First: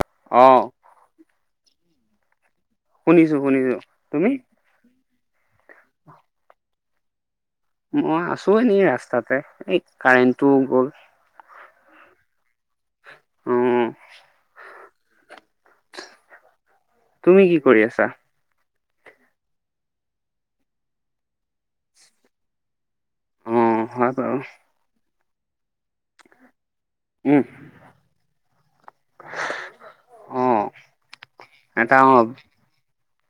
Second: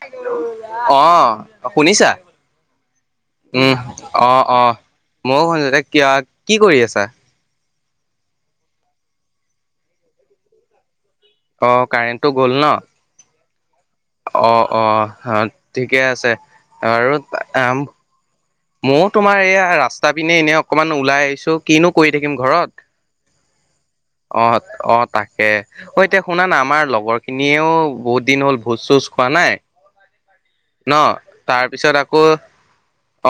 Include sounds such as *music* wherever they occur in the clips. Hello, অঁ অ', শুনিছা? শুনিছো শুনিছো উম', তুমি অ', অ', মইয়ো শুনিছোঁ এতিয়া, কিয়, কি কৰি আছা? মই আছোঁ এনে ৰাস্তাতে, এই কাৰেণ্টটোও গ'ল। অ', কাৰেণ্টটো গ'ল ন? অঁ অ', অ', হ ঠিকে আছে আৰু তুমি কি কাম কৰি আছা ময়ো তোমাৰ এয়া, ৰাস্তাৰ পিনে এনেই অকণমান ওলাই আহিছোঁ, কিনো কৰি থাকিম ঘৰত। অঁ হয় বাৰু অ', অ' তাকে অ' এতিয়া শুনা না আমাৰ ল উম খিনিয়েও বহুত দিন হ'ল ভোজ-চোজ খোৱা নাই। অঁ ন এটা তাৰপিছত অঁ আকৌ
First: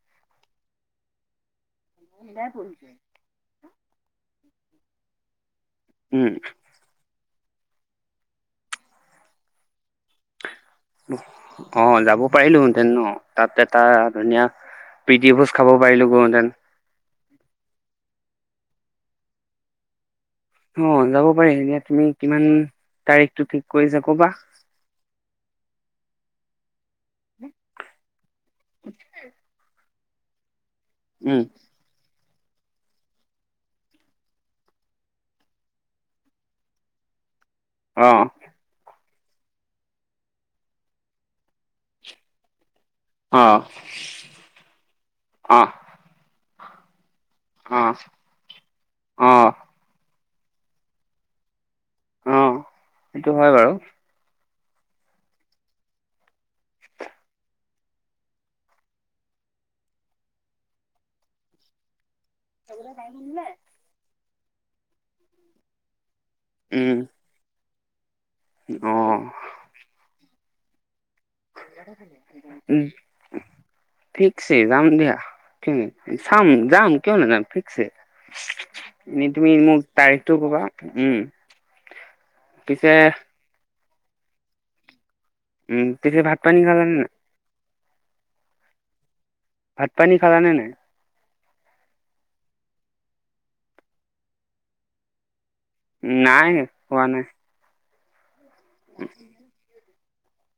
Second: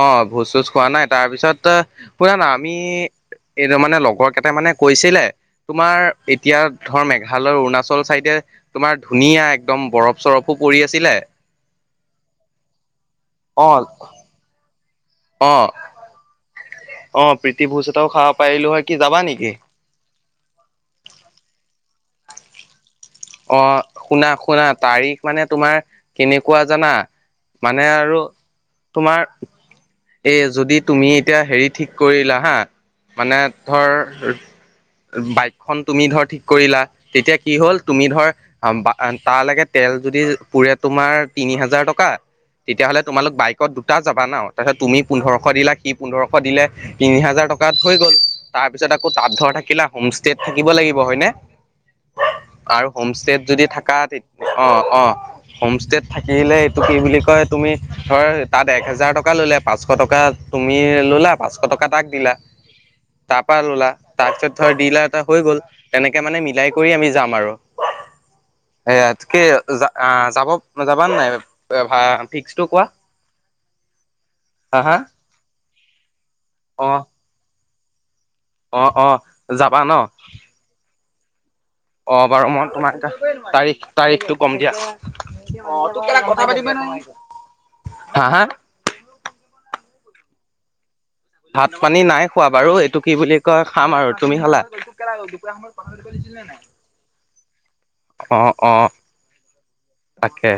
অ', ভোজ-চোজ খোৱা নাই, তাৰপিছতে শুনা না আমি কেইতাৰ মানে লগৰ কেইটা মানে কৈছিলে, তোমাৰ উম এতিয়া ধৰ, মেঘালয় অৰুণাচল চাইডে তোমাৰ ধুনীয়া একদম বৰফ চৰফো পৰি আছিলে অ', যাব পাৰিলো হেতেন ন? তাত অ এটা ধুনীয়া প্ৰিতি ভোজ খাব পাৰিলো গৈ হেঁতেন। অ', প্ৰীতি ভোজ এটাও খাব পাৰিলো হয়, কি যাবা নেকি? অ', যাব পাৰি এতিয়া তুমি কিমান তাৰিখটো ঠিক অ', কৰিছা ক'বা শুনা, শুনা তাৰিখ মানে তোমাৰ, কেনেকুৱা জানা, মানে আৰু, তোমাৰ এইয়া যদি তুমি এতিয়া উম হেৰি ঠিক কৰিলা হা, মানে, ধৰ বাইকখন তুমি ধৰ থিক কৰিলা, তেতিয়া কি হ'ল তুমি অঁ ধৰ আমি বা তাল লৈকে তেল যদি, পুৰে তোমাৰ, তিনি হাজাৰ টকা, তেতিয়াহ'লে তোমালোক অঁ বাইকত দুটা যাবা ন? তাৰপিছত তুমি পোন্ধৰশ অঁ দিলা, সি পোন্ধৰশ দিলে, তিনি হাজাৰ টক কাত অঁ হৈ গ'ল। তাৰ পিছত আকৌ তাঁত অঁ ধৰ থাকিলা, হোম ষ্টেত থাকিব লাগিব হয়নে? অঁ আৰু সেইটো হোমষ্টত হয় যদি বাৰু থাকা তে অ', অ', হোম ষ্টেত থাকিলে এইটো কি বুলি কয়, তুমি ধৰ তাত এক হেজাৰ টকা টকা ল'লা পাঁচশ টকা তুমি ল'লা, পাঁচশ টকা তাক দিলা, তাৰ পৰা ল'লা। তাৰপিছত ধৰ দি এটা হৈ গ'ল, তেনেকে মানে মিলাই কৰি উম আমি যাম আৰু। এয়া, কি, অঁ যাব আ, যাবাে- যাবা নাই এ, ভা ফিক্সটো কোৱা। ফিক্সয়ে হা যাম হা দিয়া, *unintelligible* চাম অ যাম, কিয় নাযাম, যাম ফিক্সয়ে। অ অ এনেই তুমি মোক যাবা ন তাৰিখটো ক'বা, উম। অ', বাৰু মই পিছে তোমাক তাৰিখ- তাৰিখটো কম দিয়া। উম পিছে ভাত পানী খালানে নাই? *unintelligible* হা, হা। ভাত-পানী খালানে নাই? ভাত-পানী নাই খোৱা বাৰু, এইটো কি বুলি কয় খাম আৰু তুমি খালা? নাই, খোৱা নাই। অ', অ'। উম। তাকে।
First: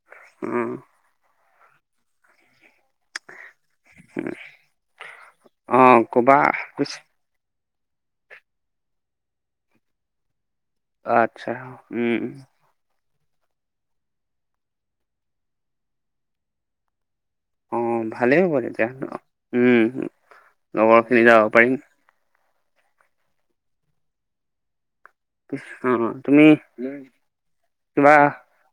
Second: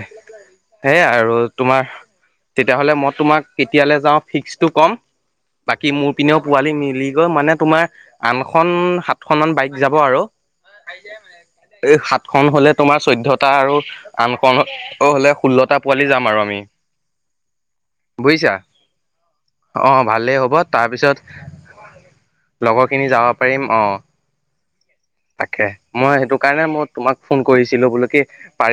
উম। সেয়া আৰু তোমাৰ তেতিয়াহ'লে মত তোমাক কেতিয়ালে যাওঁ ফিক্সটো কম, বাকী অ', মোৰ কবা পিনেও পোৱালি পিছে। মিলি মানে তোমাৰ আনখন, সাতখন মান বাইক যাব আৰু। আচ্ছা এই উম সাত খন হ'লে তোমাৰ চৈধ্যয়টা আৰু আন খন হ'লে ষোল্লটা পোৱালি যাম আৰু আমি। অ'। অ' ভালেই বুজিছা হ'ব তেতিয়া। উ, অ ভালেই হ'ব লগৰখিনি যাব পাৰিম। লগৰখিনি যাব পাৰিম অ'। তাকে অ', মই সেইটো তুমি কাৰণে মই তোমাক ফোন কৰিছিলোঁ বোলো কিবা কি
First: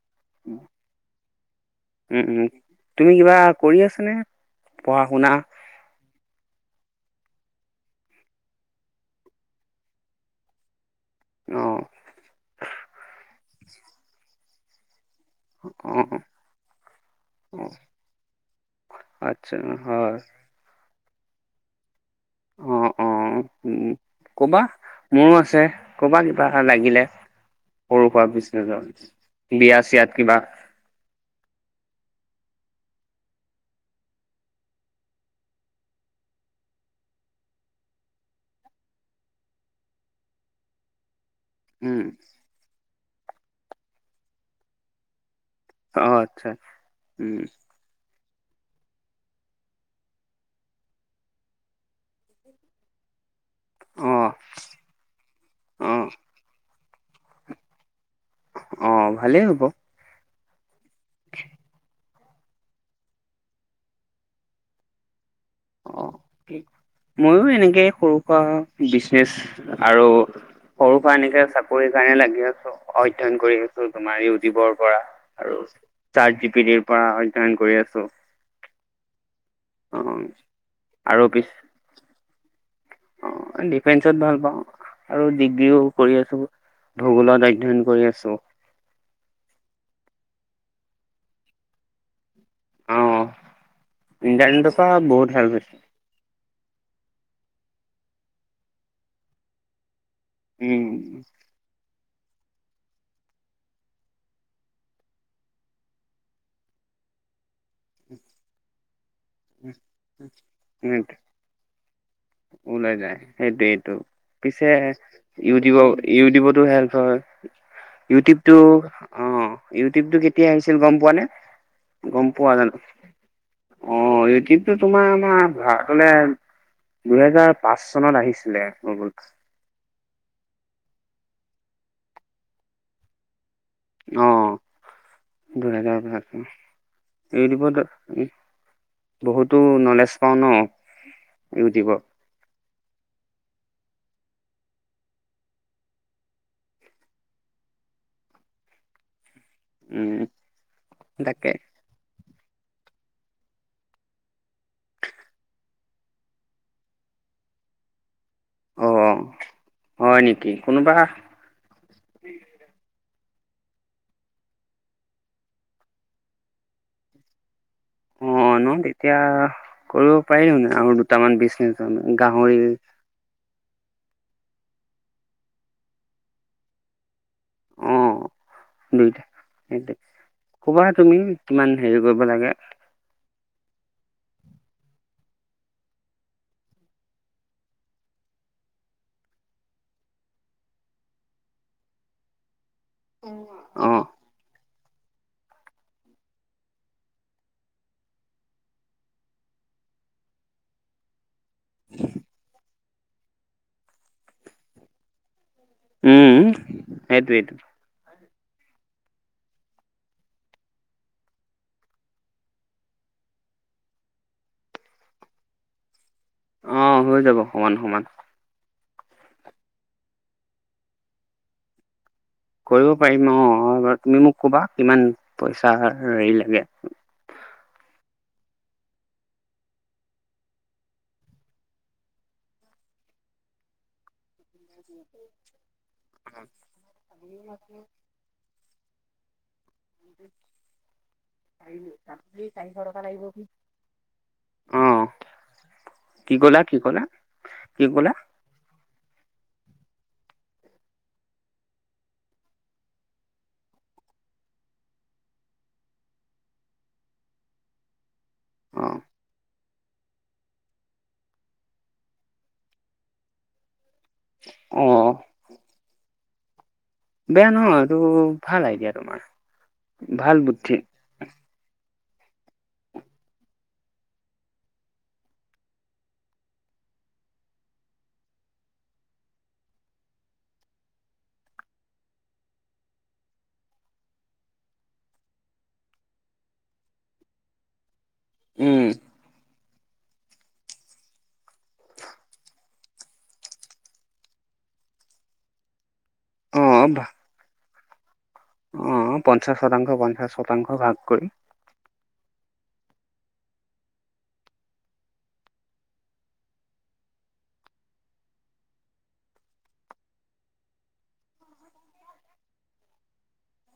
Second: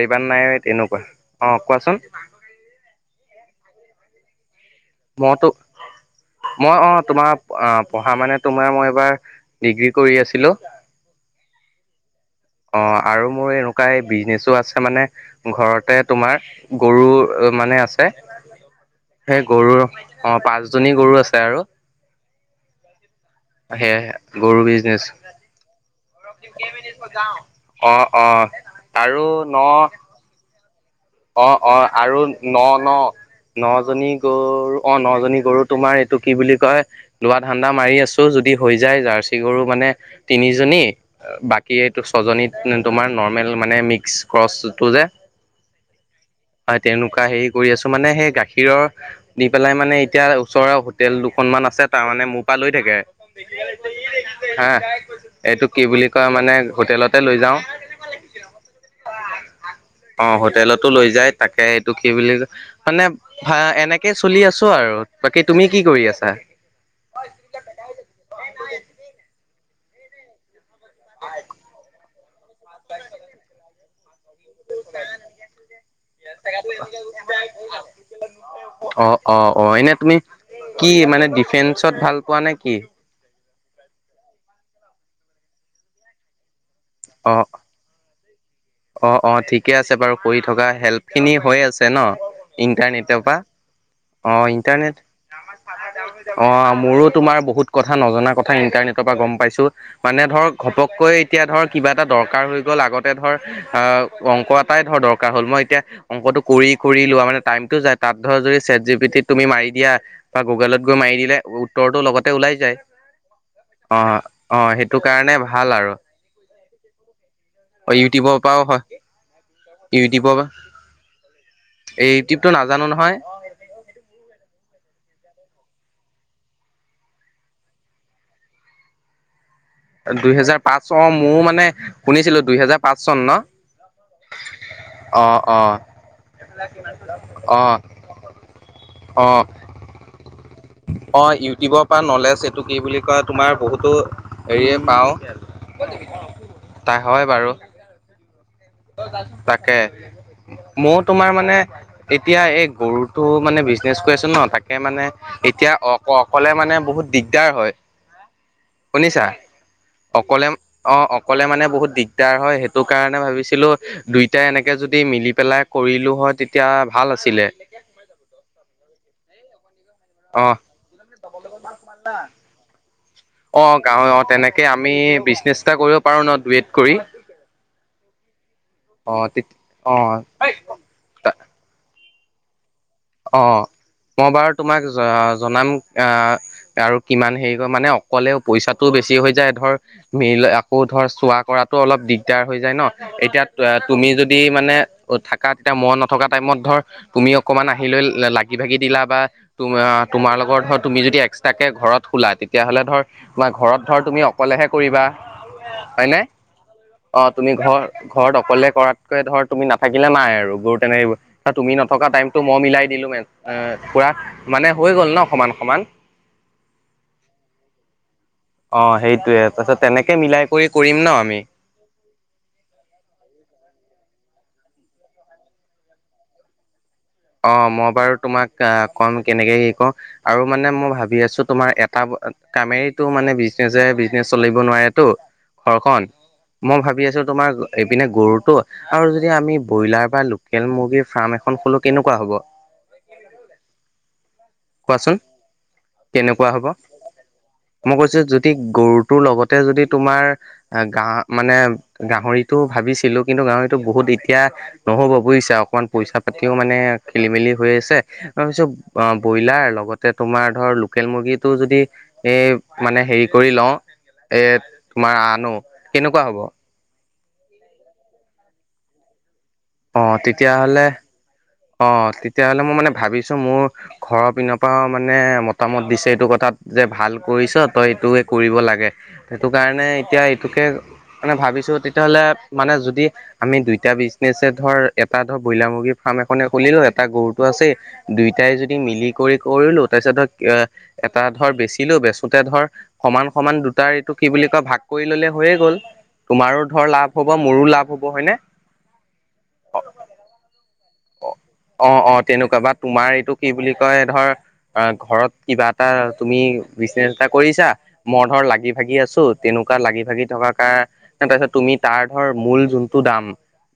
*unintelligible* নাই তেনেকুৱা। অ' কোৱাচোন। উম, উম, তুমি কিবা কৰি আছানে? পঢ়া শুনা? মইটো মই অ' তোমাৰ পঢ়া মানে তোমাৰ মই এইবাৰ ডিগ্ৰী কৰি আছিলোঁ। অ'। অ' আৰু মোৰ এনেকুৱা এই বিজনেচো আছে মানে ঘৰতে অ', তোমাৰ গৰু অ', মানে আছে। সেই আচ্ছা গৰুৰ, হয়। অ' পাঁচজনী গৰু আছে আৰু। অ', অ' উ, সেয়ে গৰু ক'বা বিজনেচ মোৰো আছে। ক'বা কিবা লাগিলে অ সৰু অ সুৰা বিজনেচৰ, আৰু ন বিয়া চিয়াত কিবা। অ', অ' আৰু ন' ন'। নজনী গৰু অ' নজনী গৰু তোমাৰ এইটো কি বুলি কয় লোৱা ধান্দা মাৰি আছোঁ যদি হৈ যায় জাৰ্চি গৰু মানে তিনিজনী বাক কি উম, এইটো ছজনীত তোমাৰ নৰ্মেল মানে মিক্স ক্ৰছটো যে অ' আচ্ছা। হয় তেনেকুৱা উম, হেৰি কৰি আছোঁ, মানে সেই গাখীৰৰ দি পেলাই মানে এতিয়া ওচৰৰ হোটেল দুখনমান আছে তাৰ মানে মোৰ পৰা লৈ থাকে। অ', হে, এইটো কি অ', বুলি কয় মানে হোটেলতে লৈ যাওঁ। অ' ভালেই হ'ব। অ' হোটেলত টো লৈ যায় তাকে এইটো কি বুলি, মানে ভা এনেকে চলি আছোঁ আৰু। বাকি তুমি কি কৰি অ', আছা? ময়ো এনেকে সৰু সুৰা বিজনেচ আৰু সৰু সুৰা এনেকে চাকৰিৰ কাৰণে লাগি আছোঁ, অধ্যয়ন কৰি আছোঁ তোমাৰ এই জীৱৰ পৰা আৰু চাৰ্ট জি পি টিৰ পৰা অধ্যয়ন কৰি আছোঁ। অ', অ', অ' এনে তুমি কি আৰু মানে পিছে ডিফেন্সত ভাল পোৱা নে কি? অ' ডিফেন্সত ভাল পাওঁ আৰু ডিগ্ৰীও কৰি আছোঁ। অ ভূগোলত অধ্যয়ন কৰি আছোঁ। অ', অ' ঠিকে আছে বাৰু কৰি থকা, হেল্পখিনি হৈ আছে ন' ইণ্টাৰনেট অ' টৰপা অ' ইণ্টাৰনেটৰ পৰা ইণ্টাৰনেট বহুত হেল্প হৈছে। অ' মোৰো তোমাৰ বহুত কথা নজনা কথা ইণ্টাৰনেটৰ পৰা গম পাইছোঁ। মানে ধৰ উম, ঘপককৈ এতিয়া ধৰ কিবা এটা দৰকাৰ হৈ গ'ল আগতে ধৰ আহ, অংক এটাই ধৰ দৰকাৰ হ'ল মই এতিয়া অংকটো কৰি কৰি লোৱা মানে টাইমটো যায় তাত ধৰ যদি চেট জি পি টিত তুমি মাৰি দিয়া বা গুগলত গৈ মাৰি দিলে উত্তৰটো লগত তে ওলাই যায় অ', অ' সেইটো কাৰণে ভাল ইউটিউবৰ আৰু। ইউটিউবতো হেল্প হয়। অঁ ইউটিউবৰ ইউটিউবটো পৰাও হয় অ' ইউটিউবটো ইউটিউবৰ পৰা কেতিয়া আহিছিল গম পোৱানে? এই ইউটিউবটো নাজানো নহয়। অ' ইউটিউবটো তোমাৰ আমাৰ ভাৰতলৈ দুহেজাৰ পাঁচ চনত আহিছিলে গোগোল। দুই হেজাৰ পাঁচ চন মোয়ো মানে শুনিছিলোঁ দুই হেজাৰ পাঁচ চন ন'? অ' অ' অ' দুহেজাৰ পাঁচ চন। ইউটিউবত অ'। বহুতো নলেজ পাওঁ ন অ' ইউটিউবৰ পৰা নলেজ এইটো কি বুলি কয় তোমাৰ বহুতো হেৰিয়ে পাওঁ। তা হয় বাৰু। তাকে উম, মই তোমাৰ তাকে মানে এতিয়া এই গৰুটো মানে বিজনেছ কৰি আছো ন' তাকে মানে এতিয়া অক অকলে মানে বহুত দিগদাৰ হয়। অ', শুনিছা? হয় অকলে নেকি অ কোনোবা অকলে অকলে মানে বহুত দিগদাৰ হয় সেইটো কাৰণে ভাবিছোঁ ছিলো দুইটাই এনেকে যদি মিলি পেলাই কৰিলো হয় তেতিয়া ভাল আছিলে। অ', ন' তেতিয়া কৰিব অ পাৰি মানে আৰু দুটামান বিজনেছ মানে গাহৰি। অ' গাঁৱতে তেনেকে আমি বিজনেছ এটা কৰিব পাৰো ন' দোয়েট কৰি? অ তে দুইটাই অ কবা তুমি কিমান হেৰি কৰিব লাগে। অ' মই বাৰু তোমাক জনাম আহ আৰু কিমান হেৰি কৰে মানে অকলেও পইচাটোও বেছি হৈ যায় ধৰ মিল আকৌ ধৰ চোৱা কৰাতো অলপ দিগদাৰ হৈ যায় ন। এতিয়া অ', তুমি যদি মানে থাকা তেতিয়া মই নথকা টাইমত ধৰ তুমি অকমান আহি আহি লৈ লাগি ভাগি বা তোমাৰ লগত তুমি যদি তাকে ঘৰত হোলা তেতিয়া হ'লে ধৰ তোমাৰ ঘৰত ধৰ তুমি অকলেহে কৰিবা। হয় নে? উম, অ' তুমি সেইটোৱেইটো ঘৰ ঘৰত অকলে কৰাতকৈ ধৰ তুমি নাথাকিলে নাই আৰু গৰু তেনেক‌ থাকিব তুমি নথকা টাইম টো মই মিলাই দিলো পুৰা মানে হৈ গ'ল ন' সমান সমান। অ' হৈ যাব সমান সমান। অ' সেইটোয়ে তাৰপিছত তেনেকে মিলাই কৰি কৰিম ন' আমি। কৰিব পাৰিম অ' এবাৰ তুমি মোক কবা কিমান পইচাৰ হেৰি লাগে। অ, ' মই বাৰু তোমাক ক'ম কেনেকে হেৰি কৰো। আৰু মানে মই ভাবি আছোঁ তোমাৰ এটা কামেৰেতো মানে বিজনেছে বিজনেছ চলিব নোৱাৰে টো। ঘৰখন মই ভাবি আছোঁ তোমাৰ এইপিনে গৰুতটো আৰু যদি আমি ব্ৰইলাৰ বা লোকেল মুৰ্গীৰ ফাৰ্ম এখন খোলো কেনেকুৱা হ'ব? চাৰিশ টকা লাগিব। অ', কোৱাচোন কি কেনেকুৱা ক'লা হ'ব? কি ক'লা কি মই ক'লা কৈছো যদি গৰুটোৰ লগতে যদি তোমাৰ গা মানে গাহৰিতটো ভাবিছিলোঁ কিন্তু গাহৰিতটো বহুত এতিয়া নহ'ব বুজিছা অকমান পইচা পাতিও মানে খেলি মেলি হৈ আছে মই ভাবিছো অ', ব্ৰইলাৰ লগতে তোমাৰ ধৰ লোকেল মুৰ্গীটো যদি এ, 'মানে হেৰি কৰি লওঁ এ অ', তোমাৰ আনো কেনেকুৱা হব? বেয়া নহয় এইটো ভাল আইডিয়া তোমাৰ। অ, ' ভাল বুদ্ধি তেতিয়াহলে অ, 'তেতিয়াহ'লে মই মানে ভাবিছো মোৰ ঘৰৰ পিনৰ পৰা মানে মতামত দিছে এইটো কথাত যে, তই ভাল কৰিছ তই এইটো কৰিব লাগে। সেইটো কাৰণে এতিয়া এইটোকে মানে ভাবিছো তেতিয়া হ'লে মানে যদি আমি দুইটা বিজনেছে ধৰ এটা ধৰ ব্ৰইলাৰ মুৰ্গীৰ ফাৰ্ম এখন এখন খুলিলো হৈ এটা গৰুটো আছে দুইটাই যদি উম মিলি কৰি কৰিলো তাৰপিছত ধৰক এটা ধৰ বেচিলেও বেচোতে ধৰ সমান-সমান দুটাৰ এইটো কি বুলি কয় ভাগ কৰি ললে হৈয়ে গ'ল। অ তোমাৰো ধৰ ভা- লাভ হ'ব, মোৰো লাভ হ'ব, হয়নে? অ পঞ্চাশ শতাংশ, পঞ্চাশ শতাংশ ভাগ কৰি অ অ তেনেকুৱা বা তোমাৰ এইটো কি বুলি কয় ধৰ অ ঘৰত কিবা এটা তুমি বিজনেছ এটা কৰিছা মই ধৰ লাগি-ভাগি আছো, তেনেকুৱা লাগি ভাগি থকা কাৰ তাৰপিছত তুমি তাৰ ধৰ মূল যোনটো দাম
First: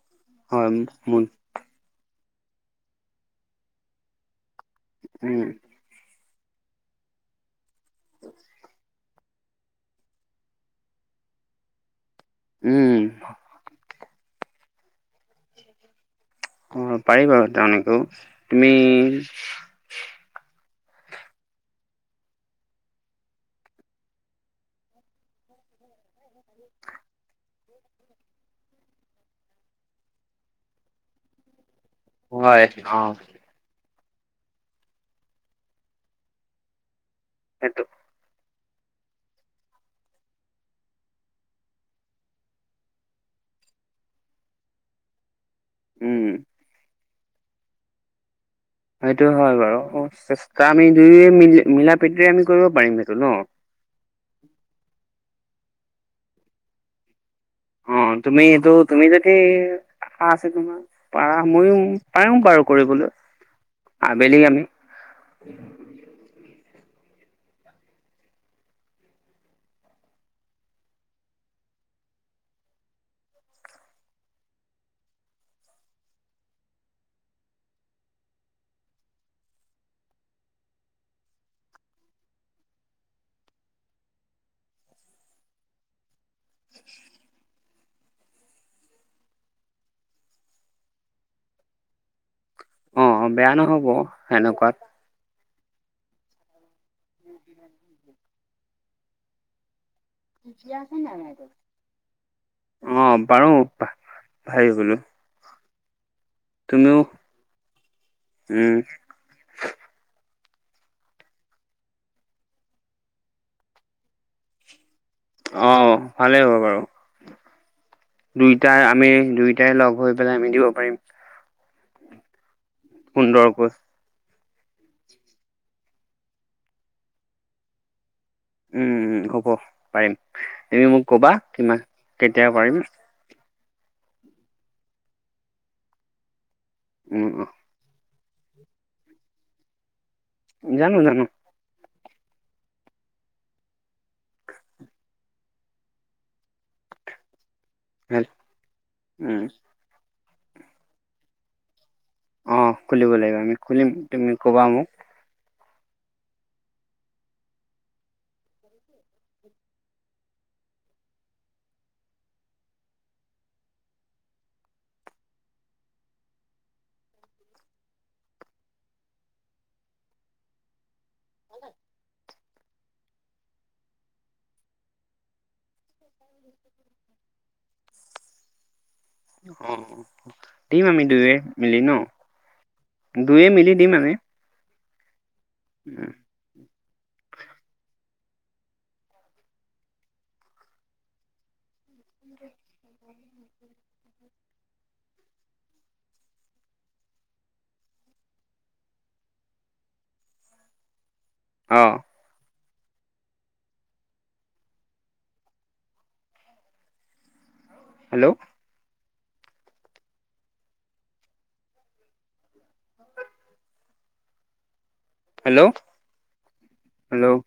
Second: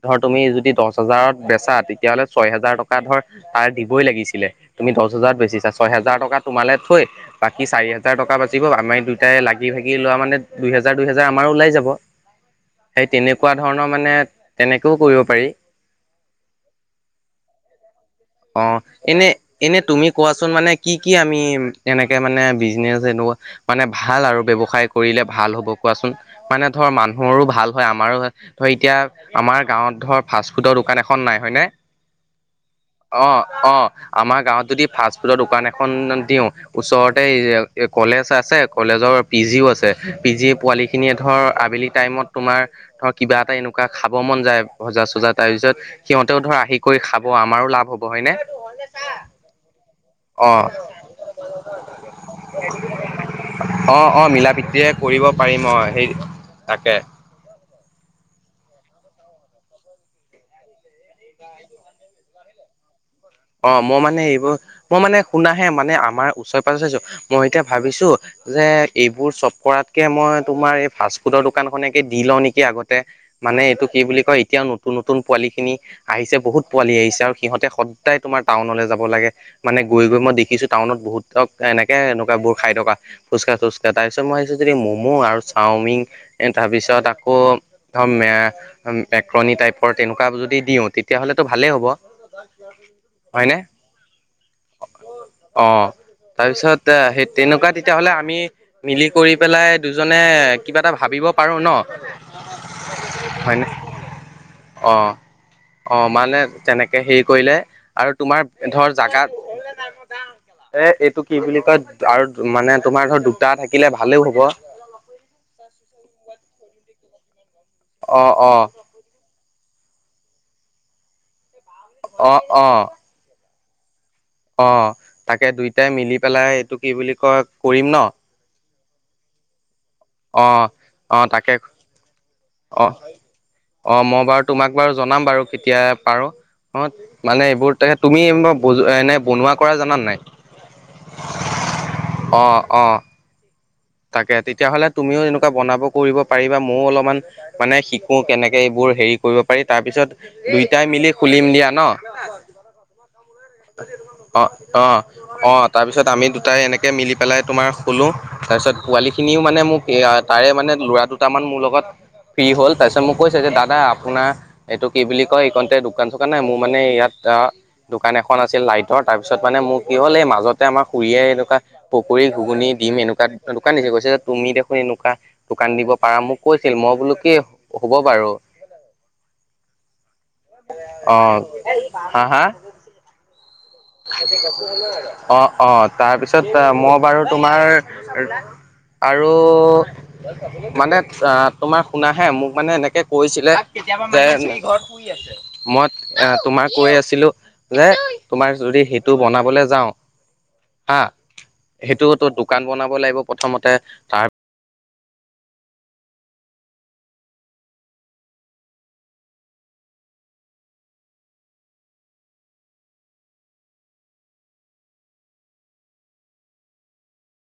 ধৰ তুমি হয় যদি দহ মোৰ হাজাৰত বেচা তেতিয়া হ'লে, ছয় হোজাৰ টকা ধৰ তাৰ দিবই লাগিছিলে। তুমি দহ হাজাৰ উম বেছিচা, ছয় হোজাৰ টকা তোমালৈ থৈ বাকী চাৰি হাজাৰ বাচিব আমাৰ তাই লাগি-ভাগি লোৱা মানে দুইহেজাৰ দুইহেজাৰ আমাৰো ওলাই যাব। উম সেই তেনেকুৱা ধৰণৰ মানে তেনেকেও কৰিব পাৰি। অ পাৰি বাৰু তেনেকেও। অ তুমি এনে এনে তুমি কোৱাচোন মানে কি কি আমি এনেকে মানে বিজনেছ এনেকুৱা মানে ভাল আৰু ব্যৱসায় কৰিলে ভাল হ'ব কোৱাচোন? মানে ধৰ মানুহৰো ভাল হয় আমাৰো হয়। ধৰ এতিয়া, আমাৰ গাঁৱত ধৰ ফাষ্টফুডৰ দোকান এখন নাই, হয়নে? হয়। অ অ আমাৰ গাঁৱত যদি ফাষ্ট-ফুডৰ দোকান এখন দিওঁ ওচৰত তেই সেইটো কলেজ আছে কলেজৰ পিজী ও আছে, পিজী পোৱালিখিনিয়ে ধৰ আবেলি টাইমত তোমাৰ ধৰ কিবা এটা এনেকুৱা খাব মন যায় ভজা-চজা তাৰ পিছত। উম সিহঁতেও ধৰ আহি কৰি খাব আমাৰো লাভ হ'ব হয়নে? সেইটো হয় বাৰু অ অচেষ্টা আমি দুয় মিল মিলা প্ৰীতিৰে আমি কৰিব পাৰিম সেইটো ন। অ অ মিলা প্ৰীতিৰে কৰিব পাৰিম অ সেই তাকে অ তুমিটো তুমি যতি আশা আছে তোমাৰ পাৰ, ময়ো পাৰো বাৰু কৰিবলৈ। অ মই মানে আবেলি এইবোৰ আমি মই মানে শুনাহে মানে আমাৰ ওচৰে পাজৰে মই এতিয়া ভাবিছো যে এইবোৰ চব কৰাতকে মই তোমাৰ এই ফাষ্টফুডৰ দোকান খনেকে দি লওঁ নেকি আগতে? মানে এইটো কি বুলি কয় এতিয়া নতুন নতুন পোৱালি খিনি আহিছে বহুত পোৱালি আহিছে আৰু সিহঁতে সদ সদাই তোমাৰ টাউনলৈ যাব লাগে। মানে গৈ গৈ মই দেখিছো টাউনত বহুতক এনেকে এনেকুৱাবোৰ খাই থকা। ফুচকা-থুচকা তাৰ পিছত মই আহিছো যদি ম'ম' আৰু চাওমিন এ তাৰপিছত আকৌ ধ মক্ৰণী টাইপৰ তেনেকুৱা যদি দিওঁ তেতিয়াহ'লেতো ভালেই হ'ব। *unintelligible* অ অ বেয়া হয়নে নহ'ব সেনেকুৱাত। অ তাৰপিছত সেই তেনেকুৱা তেতিয়াহ'লে আমি মিলি কৰি পেলাই দুজনে কিবা এটা ভাব পাৰোঁ ন। অ পাৰে হয়নে? ভাবিবলৈ। অ', অ মানে তুমিও তেনেকে হেৰি কৰিলে আৰু তোমাৰ উম ধৰ জাগাত এ এইটো কি বুলি কয় আৰু মানে ধৰ দুটা থাকিলে ভালেও। অ ভালেই হ'ব বাৰু। অ', অ', দুইটাই আমি দুইটাই লগ হৈ পেলাই আমি দিব পাৰিম। অ অ। সুন্দৰ কৈ। অ', তাকে দুইটাই মিলি পেলাই এইটো কি বুলি কয় কৰিম ন'? উম, হ'ব পাৰিম, অ', তুমি মোক অ', ক'বা তাকে কেতিয়া পাৰিম। অ', অ', মই বাৰু তোমাক বাৰু জনাম বাৰু কেতিয়া পাৰো অ', উম অ মানে এইবোৰ তেখেত তুমি এনে বনোৱা কৰা জানা নে নাই? জানো জানো। অ', অ'। তাকে তেতিয়াহ'লে তুমিও এনেকুৱা বনাব কৰিব পাৰিবা ময়ও অলপমান মানে শি কো, ভাল কেনেকৈ এইবোৰ হেৰি উম কৰিব পাৰি তাৰপিছত দুইটাই মিলি খুলিম দিয়া ন'? অ', খুলিব লাগিব, আমি খুলিম তুমি অ', ক'বা মোক। অ', অ', তাৰপিছত আমি দুটাই এনেকে মিলি পেলাই তোমাৰ খুলোঁ, তাৰপিছত পোৱালি খিনিও মানে মোক এয়া তাৰে মানে ল'ৰা দুটামান মোৰ লগত ফ্ৰী হ'ল, তাৰপিছত মোক কৈছে যে দাদা আপোনাৰ এইটো কি বুলি কয়, এইকণতে দোকান-চোকান নাই মোৰ মানে ইয়াত আহ দোকান এখন লাইটৰ তাৰপিছত মানে মোৰ কি হ'ল এই মাজত তে আমাৰ খুৰীয়ে এনেকুৱা পকৰি, ঘুগুনি দিম এনেকুৱা দোকান দিছে, কৈছে যে তুমি দেখোন এনেকুৱা দোকান দিব পাৰা, মোক কৈছিল মই বোলো কি হ'ব বাৰু। অ দিম আমি অ', হা হা? দুইয়ে মিলি দিম আমি অ', অ', তাৰপিছত মই বাৰু তোমাৰ আৰু মানে অ', তোমাৰ শুনা হে, মোক মানে এনেকে কৈছিলে যে মই এ, তোমাৰ কৈ আছিলো যে তোমাৰ যদি হেটো বনাবলে যাওঁ, হা, অ হেটো দোকান বনাব লাগিব প্ৰথমতে, তাৰ হেল্ল'? Hello hello?